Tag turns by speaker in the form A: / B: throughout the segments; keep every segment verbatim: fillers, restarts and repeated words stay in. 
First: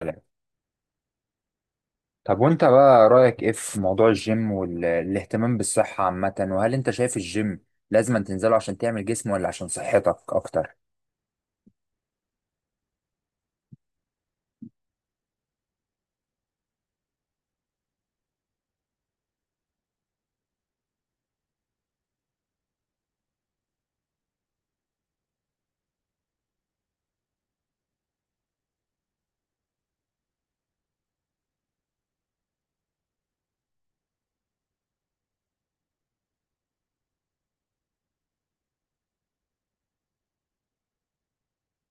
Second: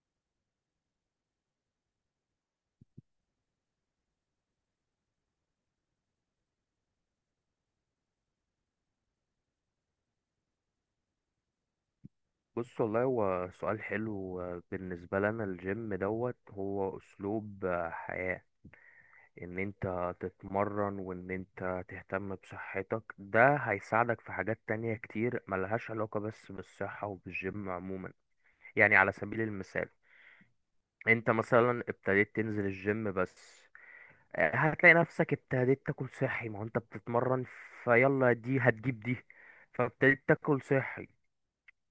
A: سلام. طب وانت بقى رأيك ايه في موضوع الجيم والاهتمام بالصحة عامة، وهل انت شايف الجيم لازم تنزله عشان تعمل جسم ولا عشان صحتك اكتر؟
B: بص والله، هو سؤال حلو. آه، بالنسبة لنا الجيم دوت هو أسلوب آه، حياة. إن أنت تتمرن وإن أنت تهتم بصحتك، ده هيساعدك في حاجات تانية كتير ملهاش علاقة بس بالصحة وبالجيم عموما. يعني على سبيل المثال، أنت مثلا ابتديت تنزل الجيم بس، آه، هتلاقي نفسك ابتديت تاكل صحي، ما هو أنت بتتمرن. فيلا دي هتجيب دي، فابتديت تاكل صحي.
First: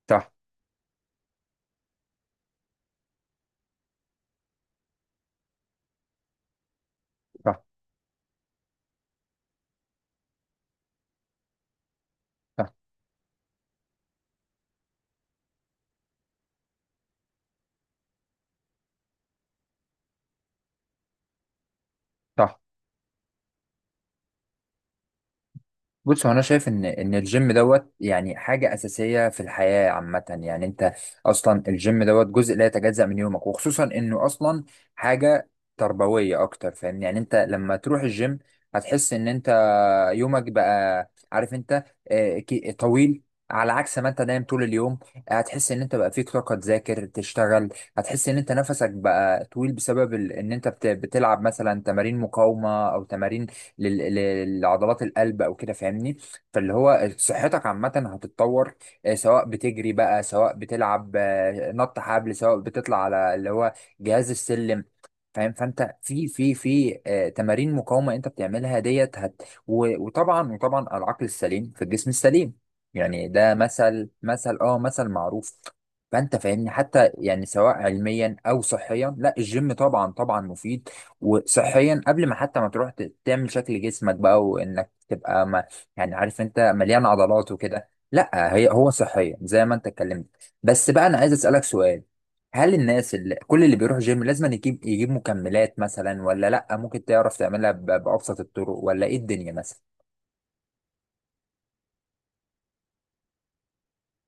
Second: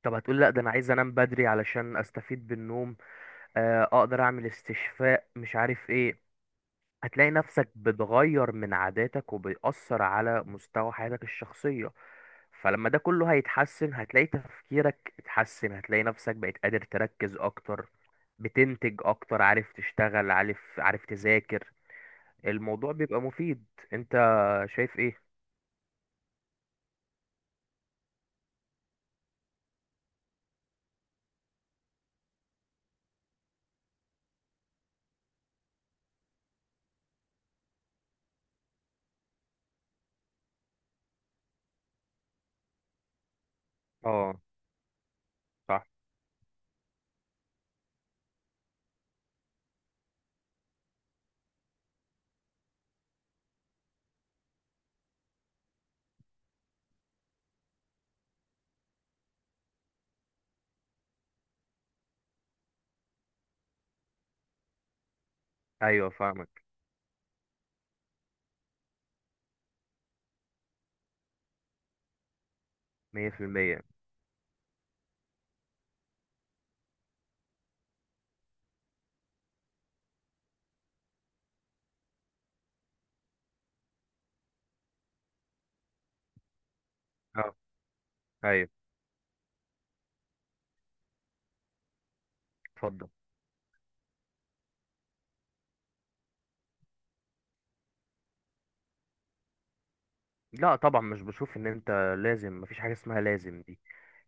B: طب
A: صح،
B: هتقول لا، ده انا عايز انام بدري علشان استفيد بالنوم، آه، اقدر اعمل استشفاء مش عارف ايه. هتلاقي
A: صح،
B: نفسك بتغير من عاداتك وبيأثر على مستوى حياتك الشخصية.
A: صح،
B: فلما ده كله هيتحسن، هتلاقي تفكيرك اتحسن، هتلاقي نفسك بقيت قادر تركز اكتر، بتنتج اكتر، عارف تشتغل، عارف عارف تذاكر.
A: صح.
B: الموضوع بيبقى مفيد. انت شايف ايه؟
A: بص، هو انا شايف ان ان الجيم دوت يعني حاجه اساسيه في الحياه عامه، يعني انت اصلا الجيم دوت جزء لا يتجزأ من يومك، وخصوصا انه اصلا حاجه تربويه اكتر. فاهمني؟ يعني انت لما تروح الجيم هتحس ان انت يومك بقى عارف انت آه، كي- طويل، على عكس ما انت
B: اه،
A: نايم طول اليوم. هتحس ان
B: صح،
A: انت بقى فيك طاقة تذاكر تشتغل. هتحس ان انت نفسك بقى طويل بسبب ال- ان انت بت- بتلعب مثلا تمارين مقاومة او تمارين لل- لل- لعضلات القلب او كده. فاهمني؟ فاللي هو صحتك عامة هتتطور، آه، سواء بتجري بقى، سواء بتلعب آه، نط حبل، سواء بتطلع على اللي هو جهاز السلم. فاهم؟ فانت
B: ايوه
A: في في
B: فاهمك.
A: في آه، تمارين مقاومه انت بتعملها ديت. و- وطبعا وطبعا العقل السليم في الجسم السليم، يعني ده
B: مية في المية.
A: مثل مثل اه مثل معروف. فانت فاهمني؟ حتى يعني سواء علميا او صحيا، لا الجيم طبعا طبعا مفيد. وصحيا قبل ما حتى ما تروح ت- تعمل شكل جسمك بقى، وانك تبقى ما يعني عارف انت مليان عضلات
B: اه،
A: وكده، لا
B: ايوه،
A: هي هو صحيا زي ما انت اتكلمت. بس بقى انا عايز اسالك سؤال، هل
B: اتفضل.
A: الناس اللي كل اللي بيروح جيم لازم أن يجيب يجيب مكملات مثلا، ولا لا ممكن تعرف تعملها ب- بابسط الطرق، ولا ايه الدنيا مثلا؟
B: لا طبعا، مش بشوف ان انت لازم. مفيش حاجه اسمها لازم دي.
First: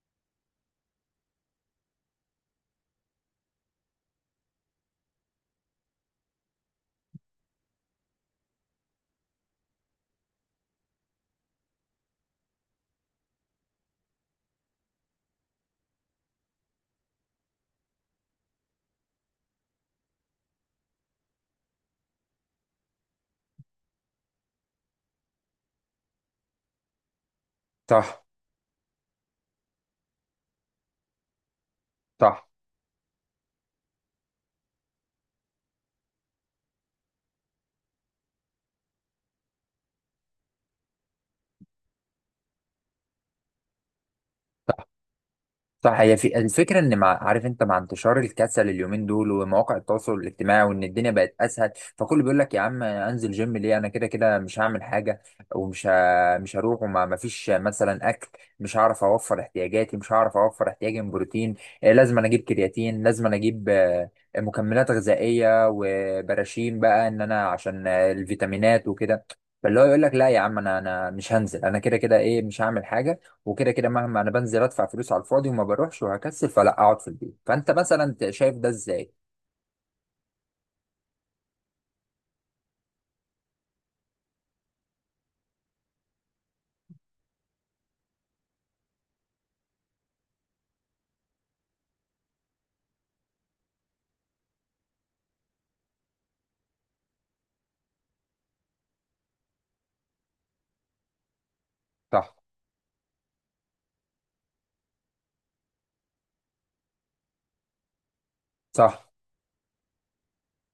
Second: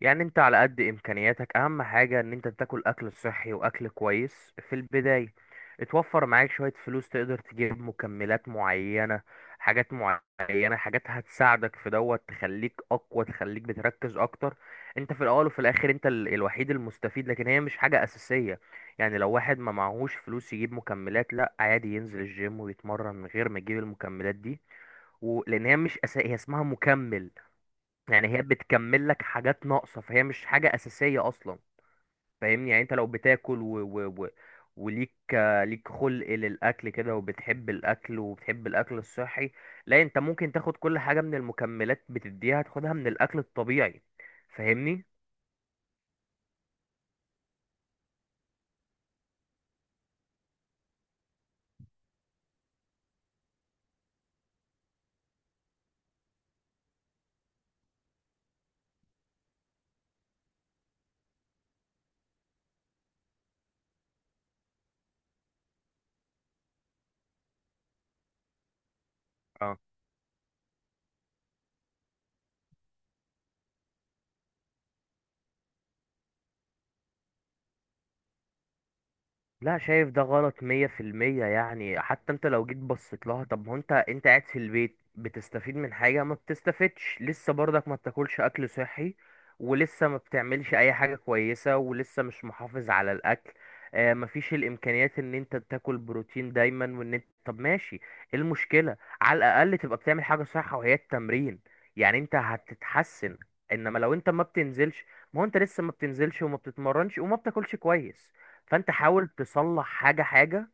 B: يعني انت على قد امكانياتك، اهم حاجه ان انت تاكل اكل صحي واكل كويس في البدايه. اتوفر معاك شويه فلوس، تقدر تجيب مكملات معينه، حاجات معينه، حاجات هتساعدك في دوت، تخليك اقوى، تخليك بتركز اكتر. انت في الاول وفي الاخر انت ال- الوحيد المستفيد، لكن هي مش حاجه اساسيه. يعني لو واحد ما معهوش فلوس يجيب مكملات، لا عادي ينزل الجيم ويتمرن من غير ما يجيب المكملات دي. و... لان هي مش أسا... هي اسمها مكمل.
A: صح،
B: يعني هي بتكمل لك حاجات ناقصه، فهي مش حاجه اساسيه اصلا.
A: صح،
B: فاهمني. يعني انت لو بتاكل و... و... و... وليك آه، ليك خلق للاكل كده، وبتحب الاكل وبتحب الاكل الصحي. لا انت ممكن تاخد كل حاجه من المكملات بتديها، تاخدها من الاكل الطبيعي. فاهمني.
A: صح. هي في الفكره، ان مع عارف انت، مع انتشار الكسل اليومين دول ومواقع التواصل الاجتماعي وان الدنيا بقت اسهل، فكله بيقول لك يا عم، انزل جيم ليه؟ انا كده كده مش هعمل حاجه، ومش ه... مش هروح، وما ما فيش مثلا اكل، مش هعرف اوفر احتياجاتي، مش هعرف اوفر احتياجي من بروتين. آه، لازم أنا اجيب كرياتين، لازم أنا اجيب آه، مكملات غذائيه وبراشين بقى ان انا عشان آه، الفيتامينات وكده. فاللي هو يقول لك لا يا عم، انا انا مش هنزل، انا كده كده ايه مش هعمل حاجه، وكده كده مهما انا بنزل ادفع فلوس على الفاضي وما بروحش وهكسل، فلا اقعد في البيت. فانت مثلا شايف ده ازاي؟
B: لا، شايف ده غلط مية في المية. يعني حتى انت لو جيت بصيت لها، طب ما هو انت انت قاعد في البيت، بتستفيد من حاجة؟ ما بتستفدش، لسه برضك ما بتاكلش أكل صحي، ولسه ما بتعملش أي حاجة كويسة، ولسه مش محافظ على الأكل. آه مفيش الإمكانيات إن انت تاكل بروتين دايما، وإن انت. طب ماشي، ايه المشكلة؟ على الأقل تبقى بتعمل حاجة صح، وهي التمرين. يعني
A: صح،
B: انت هتتحسن. انما لو انت ما بتنزلش، ما هو انت لسه ما بتنزلش وما بتتمرنش وما بتاكلش كويس، فانت
A: صح.
B: حاول تصلح حاجة حاجة.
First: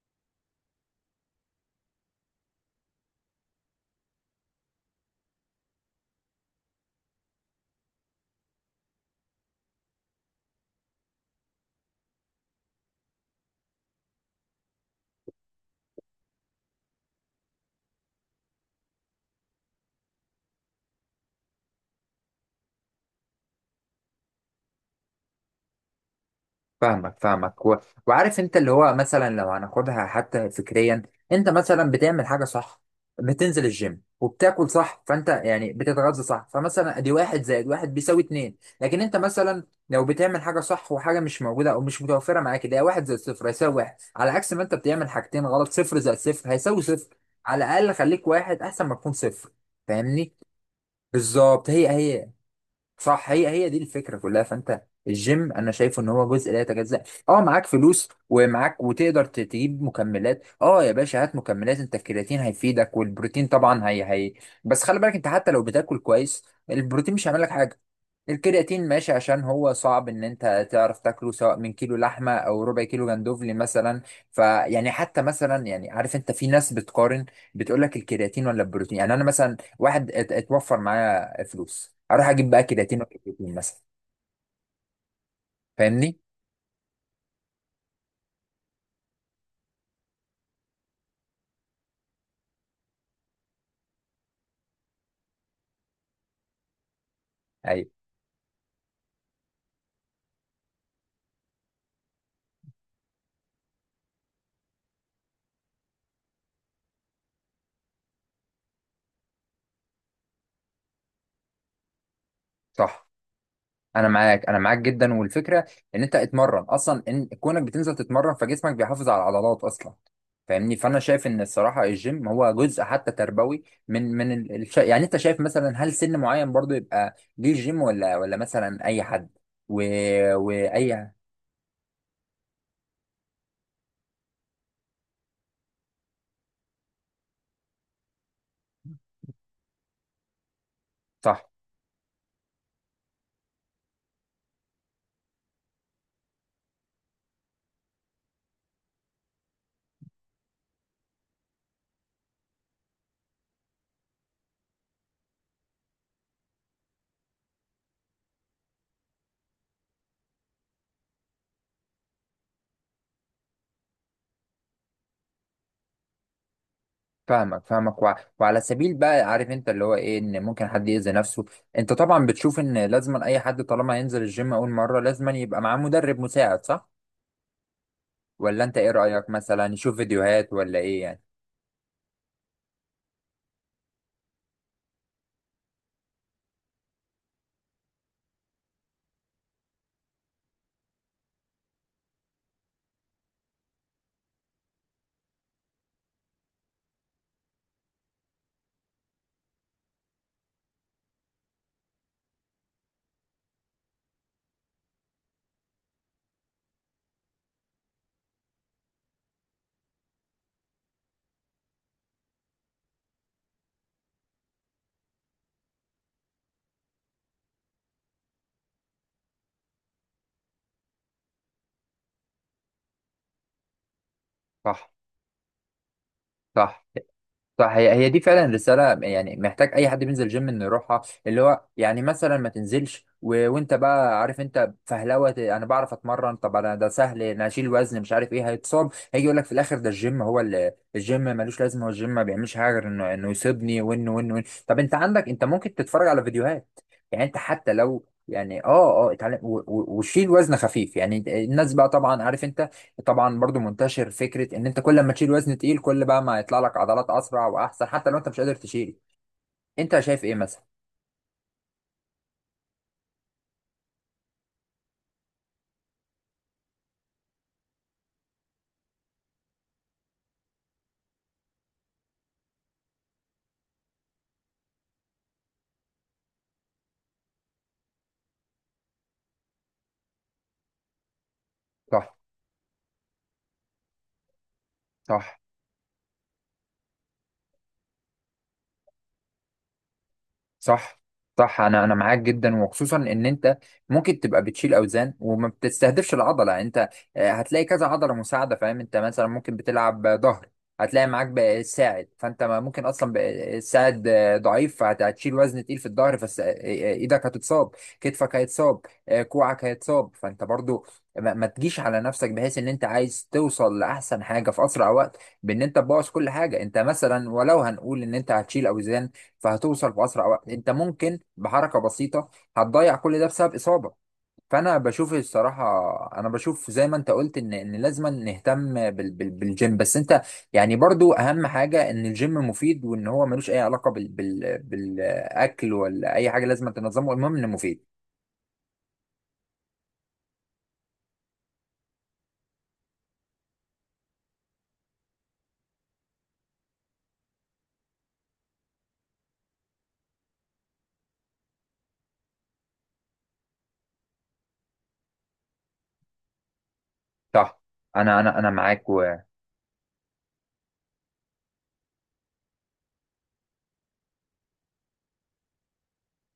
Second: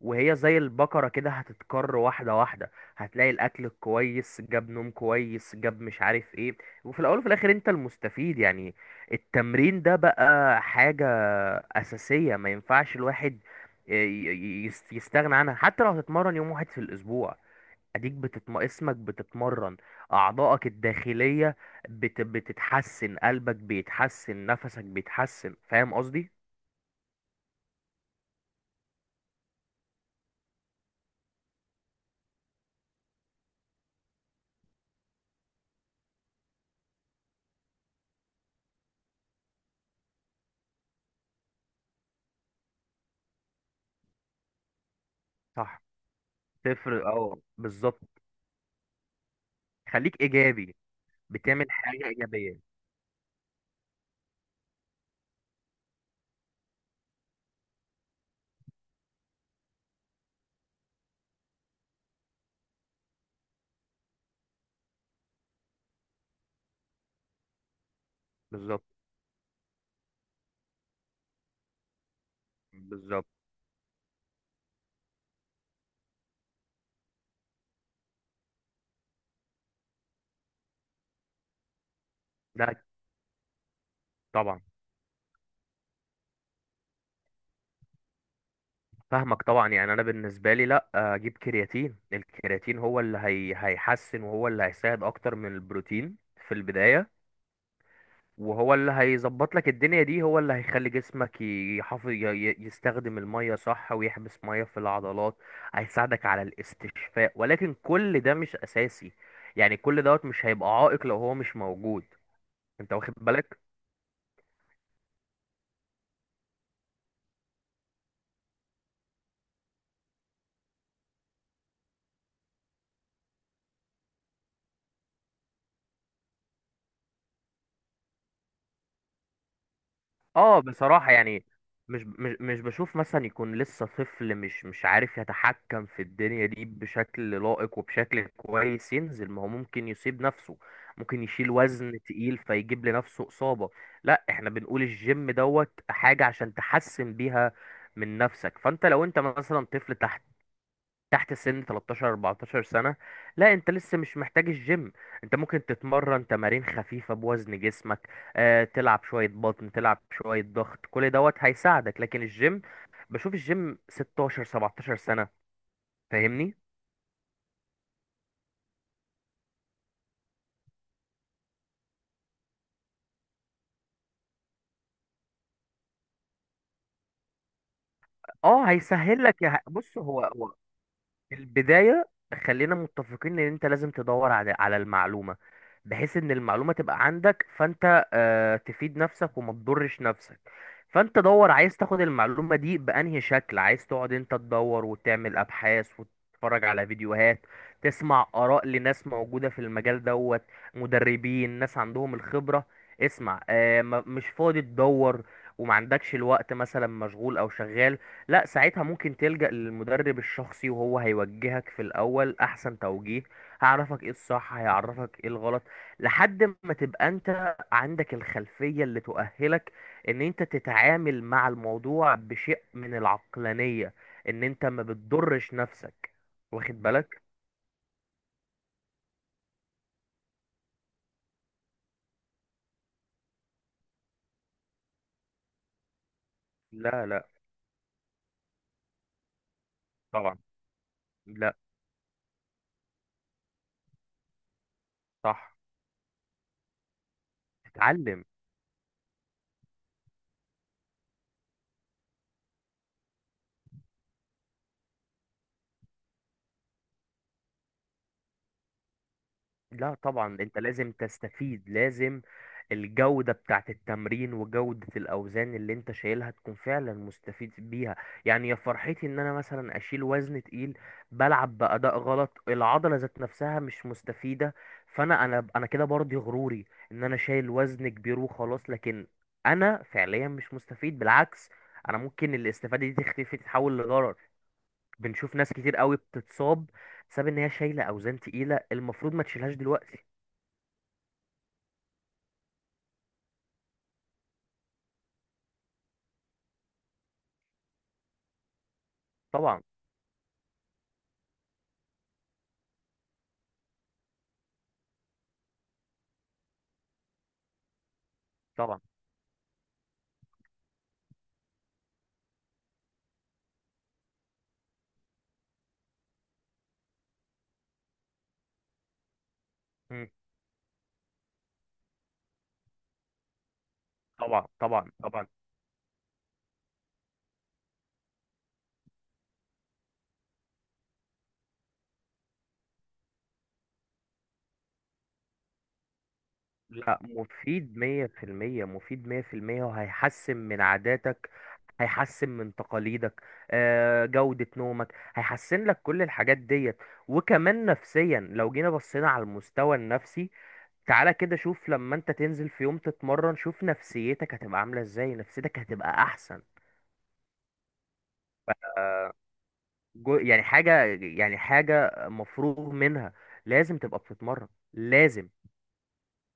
B: وهي زي البقرة كده هتتكر واحدة واحدة. هتلاقي الأكل كويس جاب، نوم كويس جاب، مش عارف ايه. وفي الأول وفي الآخر انت المستفيد يعني. التمرين ده بقى حاجة أساسية، ما ينفعش الواحد ي- ي- يس- يستغنى عنها، حتى لو هتتمرن يوم واحد في الأسبوع. اديك بتتم... اسمك بتتمرن، اعضائك الداخلية بت... بتتحسن، قلبك بيتحسن، نفسك بيتحسن. فاهم قصدي؟
A: فاهمك، فاهمك. و... وعارف انت اللي هو مثلا لو هناخدها حتى فكريا، انت مثلا بتعمل حاجه صح، بتنزل الجيم وبتاكل صح، فانت يعني بتتغذى صح، فمثلا ادي واحد زائد واحد بيساوي اتنين. لكن انت مثلا لو بتعمل حاجه صح وحاجه مش موجوده او مش متوفره معاك، ده واحد زائد صفر هيساوي واحد، على عكس ما انت بتعمل حاجتين غلط،
B: صح.
A: صفر زائد صفر هيساوي
B: تفرق،
A: صفر.
B: اه،
A: على الاقل
B: بالظبط.
A: خليك واحد احسن ما تكون صفر.
B: خليك
A: فاهمني؟
B: ايجابي.
A: بالظبط،
B: بتعمل
A: هي
B: حاجه
A: هي.
B: ايجابيه.
A: صح، هي هي دي الفكره كلها، فانت الجيم انا شايفه ان هو جزء لا يتجزأ. اه، معاك فلوس ومعاك وتقدر ت- تجيب مكملات، اه يا باشا هات مكملات، انت الكرياتين هيفيدك والبروتين طبعا، هي هي. بس خلي بالك انت حتى لو بتاكل كويس البروتين مش هيعمل لك حاجه.
B: بالظبط،
A: الكرياتين ماشي عشان هو صعب ان انت تعرف تاكله سواء من كيلو لحمه او ربع كيلو
B: بالظبط.
A: جندوفلي مثلا. فيعني حتى مثلا يعني عارف انت، في ناس بتقارن بتقول لك الكرياتين ولا البروتين؟ يعني انا مثلا واحد ات- اتوفر معايا فلوس، اروح اجيب بقى
B: ده
A: كرياتين ولا بروتين مثلا؟
B: طبعا.
A: فاهمني؟
B: فاهمك طبعا. يعني انا بالنسبه لي، لا اجيب كرياتين. الكرياتين هو اللي هي هيحسن، وهو اللي هيساعد اكتر من البروتين في البدايه.
A: ايوه،
B: وهو اللي هيظبط لك الدنيا دي، هو اللي هيخلي جسمك يحافظ ي- ي- يستخدم الميه صح، ويحبس ميه في العضلات. هيساعدك على الاستشفاء، ولكن كل ده مش اساسي. يعني كل دوت مش هيبقى عائق لو هو مش موجود. انت
A: صح.
B: واخد بالك.
A: انا معاك، انا معاك جدا. والفكره ان انت اتمرن اصلا، ان كونك بتنزل تتمرن فجسمك بيحافظ على العضلات اصلا. فاهمني؟ فانا شايف ان الصراحه الجيم هو جزء حتى تربوي. من من ال- الش... يعني انت شايف مثلا هل سن معين برضو يبقى ليه جيم، ولا ولا مثلا اي حد؟ و...
B: اه،
A: واي؟
B: بصراحة يعني مش مش مش بشوف مثلا يكون لسه طفل مش مش عارف يتحكم في الدنيا دي بشكل لائق وبشكل كويس، ينزل. ما هو ممكن يصيب نفسه، ممكن
A: صح،
B: يشيل وزن تقيل فيجيب لنفسه إصابة. لا، احنا بنقول الجيم دوت حاجة عشان تحسن بيها من نفسك. فانت لو انت مثلا طفل تحت تحت سن تلتاشر اربعتاشر سنة، لا انت لسه مش محتاج الجيم. انت ممكن تتمرن تمارين خفيفة بوزن جسمك، اه تلعب شوية بطن، تلعب شوية ضغط، كل دوت هيساعدك، لكن الجيم بشوف الجيم ستة عشر سبعتاشر سنة. فاهمني.
A: فاهمك، فاهمك. وع وعلى سبيل بقى عارف انت اللي هو ايه، ان ممكن حد يأذي نفسه. انت طبعا بتشوف ان لازم اي حد طالما ينزل الجيم اول مرة لازم يبقى معاه مدرب مساعد، صح؟ ولا
B: اه،
A: انت ايه
B: هيسهل
A: رأيك،
B: لك. يا
A: مثلا يشوف
B: بص، هو
A: فيديوهات ولا ايه يعني؟
B: البداية. خلينا متفقين ان انت لازم تدور على على المعلومة، بحيث ان المعلومة تبقى عندك، فانت آه، تفيد نفسك وما تضرش نفسك. فانت دور، عايز تاخد المعلومة دي بأنهي شكل، عايز تقعد انت تدور وتعمل ابحاث وتتفرج على فيديوهات، تسمع آراء لناس موجودة في المجال دوت، مدربين، ناس عندهم الخبرة، اسمع. آه، ما- مش فاضي تدور وما عندكش الوقت، مثلا مشغول او شغال، لا ساعتها ممكن تلجأ للمدرب الشخصي، وهو هيوجهك في الأول أحسن توجيه. هيعرفك ايه الصح، هيعرفك ايه الغلط، لحد ما تبقى انت عندك الخلفية اللي تؤهلك ان انت تتعامل مع الموضوع بشيء من العقلانية، ان انت ما
A: صح،
B: بتضرش نفسك. واخد
A: صح،
B: بالك.
A: صح. هي هي دي فعلا رسالة، يعني محتاج أي حد بينزل جيم إنه يروحها. اللي هو يعني مثلا ما تنزلش و... وأنت بقى عارف أنت فهلوة، أنا بعرف أتمرن. طب أنا ده
B: لا
A: سهل،
B: لا
A: أنا أشيل وزن مش عارف إيه، هيتصاب. هيجي يقول لك في الآخر ده الجيم
B: طبعا.
A: هو ال... الجيم
B: لا.
A: ملوش لازمة، هو الجيم ما بيعملش حاجة غير إنه إنه يصيبني، وإنه وإنه وإنه. طب أنت عندك، أنت
B: صح.
A: ممكن تتفرج على فيديوهات. يعني أنت حتى لو
B: تتعلم.
A: يعني اه اه اتعلم و- و- وشيل وزن خفيف. يعني الناس بقى طبعا عارف انت، طبعا برضو منتشر فكره ان انت كل ما تشيل وزن تقيل كل بقى ما يطلع لك عضلات اسرع واحسن، حتى لو انت مش قادر تشيل.
B: لا
A: انت شايف ايه
B: طبعا، انت
A: مثلا؟
B: لازم تستفيد. لازم. الجودة بتاعت التمرين وجودة الأوزان اللي انت شايلها تكون فعلا مستفيد بيها. يعني يا فرحتي ان انا مثلا اشيل وزن تقيل، بلعب بأداء غلط، العضلة ذات نفسها مش مستفيدة. فانا انا انا كده برضي غروري، ان انا شايل وزن كبير وخلاص، لكن انا فعليا مش مستفيد. بالعكس، انا
A: صح،
B: ممكن الاستفادة دي تختفي تتحول لضرر. بنشوف
A: صح،
B: ناس كتير قوي بتتصاب، بسبب ان هي شايله اوزان تقيله المفروض ما تشيلهاش دلوقتي.
A: صح، صح. انا انا معاك جدا، وخصوصا ان انت ممكن تبقى بتشيل اوزان وما بتستهدفش العضله. انت آه، هتلاقي كذا عضله مساعده. فاهم؟ انت مثلا ممكن
B: طبعا،
A: بتلعب ظهر، هتلاقي معاك بقى ساعد، فانت ما ممكن اصلا بقى الساعد آه، ضعيف، فهتشيل وزن تقيل في الظهر، فس آه، آه، ايدك هتتصاب، كتفك
B: طبعا.
A: هيتصاب، آه، كوعك هيتصاب. فانت برضو ما ما تجيش على نفسك بحيث ان انت عايز توصل لاحسن حاجه في اسرع وقت، بان انت تبوظ كل حاجه. انت مثلا، ولو هنقول ان انت هتشيل اوزان فهتوصل
B: مم.
A: بأسرع وقت، انت ممكن بحركة بسيطة هتضيع كل ده بسبب إصابة.
B: طبعا،
A: فأنا
B: طبعا،
A: بشوف
B: طبعا.
A: الصراحة، أنا بشوف زي ما أنت قلت، إن إن لازم نهتم بال بال بالجيم. بس أنت يعني برضو أهم حاجة إن الجيم مفيد، وإن هو ملوش أي علاقة بال بال بالأكل ولا أي حاجة لازم
B: لا،
A: تنظمه، المهم إنه
B: مفيد
A: مفيد.
B: مية في المية. مفيد مية في المية، وهيحسن من عاداتك، هيحسن من تقاليدك. آه، جودة نومك هيحسن لك كل الحاجات ديت. وكمان نفسيا، لو جينا بصينا على المستوى النفسي، تعالى كده شوف لما انت تنزل في يوم تتمرن، شوف نفسيتك هتبقى عاملة ازاي. نفسيتك هتبقى احسن.
A: صح، أنا أنا أنا معاك.
B: جو، يعني حاجة، يعني حاجة مفروغ منها. لازم تبقى بتتمرن. لازم.